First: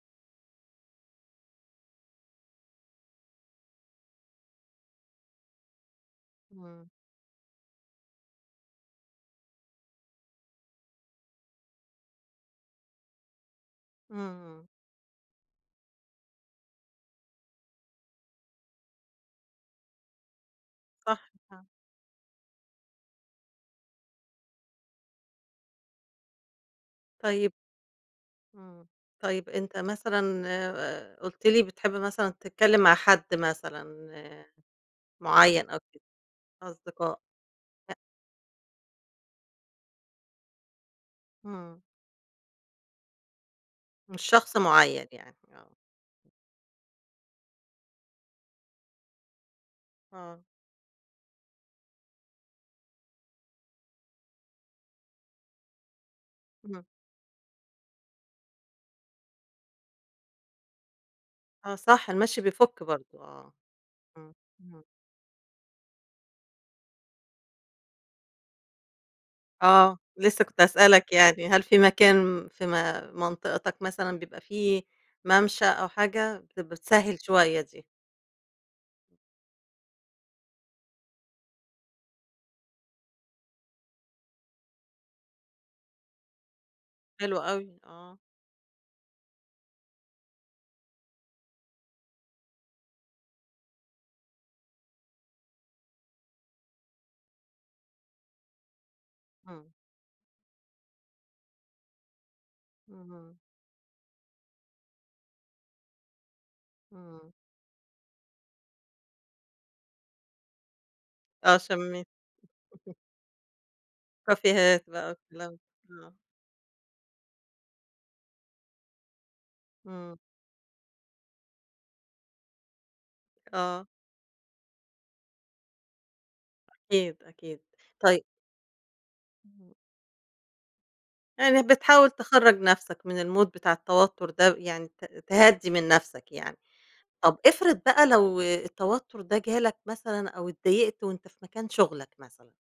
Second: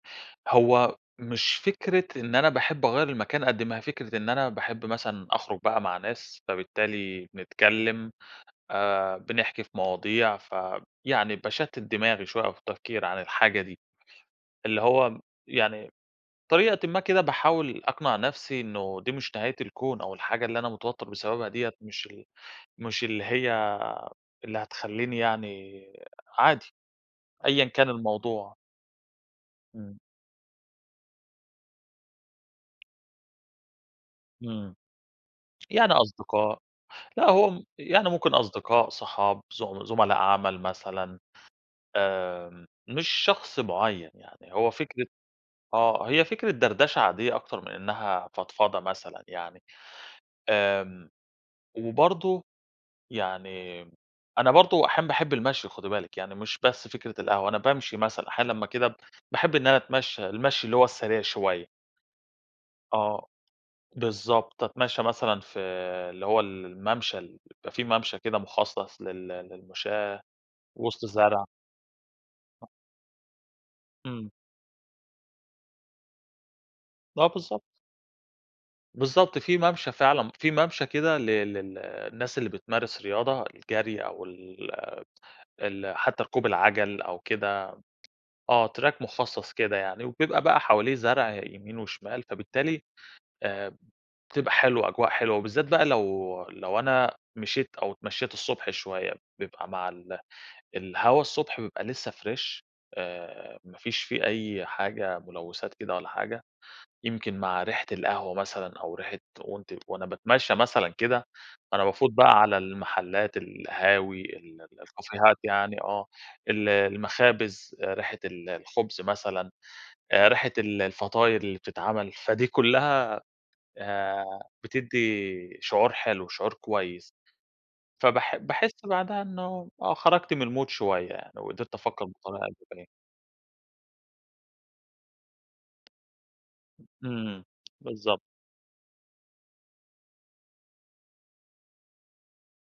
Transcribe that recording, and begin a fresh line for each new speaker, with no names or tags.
هو مش فكرة إن أنا باحب أغيَّر المكان، قد ما هي فكرة إن أنا باحب مثلًا أخرج بقى مع ناس،
إمم.
فبالتالي بنتكلم، آآ، بنحكي في مواضيع، ف يعني باشتت دماغي شوية، أو في التفكير عن الحاجة دي،
إمم، إمم.
اللي هو يعني، بطريقةً ما كده، باحاول أقنع نفْسِي إنه دي مش نهاية الكون، أو الحاجة اللي أنا متوتر
صح،
بسببها
فعلًا.
ديّة، مش ال مش اللي هي اللي هتخلّيني يعني عادي
طيّب
أيًا كان الموضوع.
إمم، طيّب أنت
إمم.
مثلًا، آآ، قُلت لي بتحب مثلًا تتكلم مع حد مثلًا
إمم،
معيَّن، أو
يعني
كده
أصدقاء
أصدقاء،
لأ هو م
أ
يعني ممكن أصدقاء، صحاب، زم زملاء عمل مثلًا،
إمم.
آمم، مش شخص معيَّن
مش
يعني،
شخص
هو فكرة
معيَّن يعني، آه.
آه، هي فكرة دردشة عادية أكتر من إنها فضفضة مثلًا يعني،
آه.
آمم، وبرضه يعني أنا برضه أحيانًا باحب المشي خدي بالِك، يعني مش
إمم.
بس فكرة القهوة، أنا بامشي مثلًا، أحيانًا لمّا كده، باحب إن أنا أتمشي، المشي اللي هو السريع شوية.
آه صح، المشي بيفُك برضه،
آه،
آه، إمم،
بالضبط.
امم.
أتمشى مثلًا في اللي هو ال المَمَشى ال بيبقي في مَمَشى كده مخصص لل
آه،
للمشاة،
لسّه كنت
وسط
هاسألك
زرع.
يعني، هل في مكان في م منطقتك مثلًا،
إمم.
بيبقى في مَمَشى أو حاجة بت بتسهل
آه
شوية
بالضبط.
دي؟
بالضبط. في مَمَشى فعلًا، في مَمَشى كده لل لل الناس اللي بتمارس رياضة الجري أو ال ال حتى ركوب العجل، أو
حلو
كده
أوي، آه.
آه Track مخصص كده يعني، وبيبقى بقى حواليه زرع يمين وشمال، فبالتالي، آآ، بتبقى حلوة، أجواء حلوة، وبالذات بقى لو، لو أنا مشيت، أو اتمشيت الصبح شوية، بيبقى
إمم.
مع ال الهوا الصبح بيبقى لسّه Fresh
اهم.
آآ، ما فيش في أي حاجة ملوّثات كده ولا حاجة،
إمم.
يمكن مع ريحة القهوة مثلًا، أو ريحة وأنتِ وأنا باتمشى مثلًا كده،
آه،
فأنا
شميت
بافوت بقى على المحلات، القهاوي ال
كافيهات بقي،
الكافيهات
والكلام،
يعني آه،
آه.
ال المخابز، ريحة ال الخبز مثلًا،
إمم.
ريحة ال الفطاير اللي بتتعمل، فدي كلها،
آه.
آآ، بتدّي شعور حلو، شعور كويس
أكيد، أكيد طي
فبح باحس بعدها إنه،
[unintelligible]
آه خرجت من الMood شوية يعني
يعني
وقدرت أفكر
بتحاول
بطريقة
تخرّج
إيجابية.
نفْسَك من الMood بتاع التوتر ده، يعني ت تهدِّي من نفْسَك يعني، طَب
إمم
افرض بقى
بالضبط.
لو التوتر ده جالك مثلًا أو اتضايقت وأنت في مكان شُغْلك مثلًا؟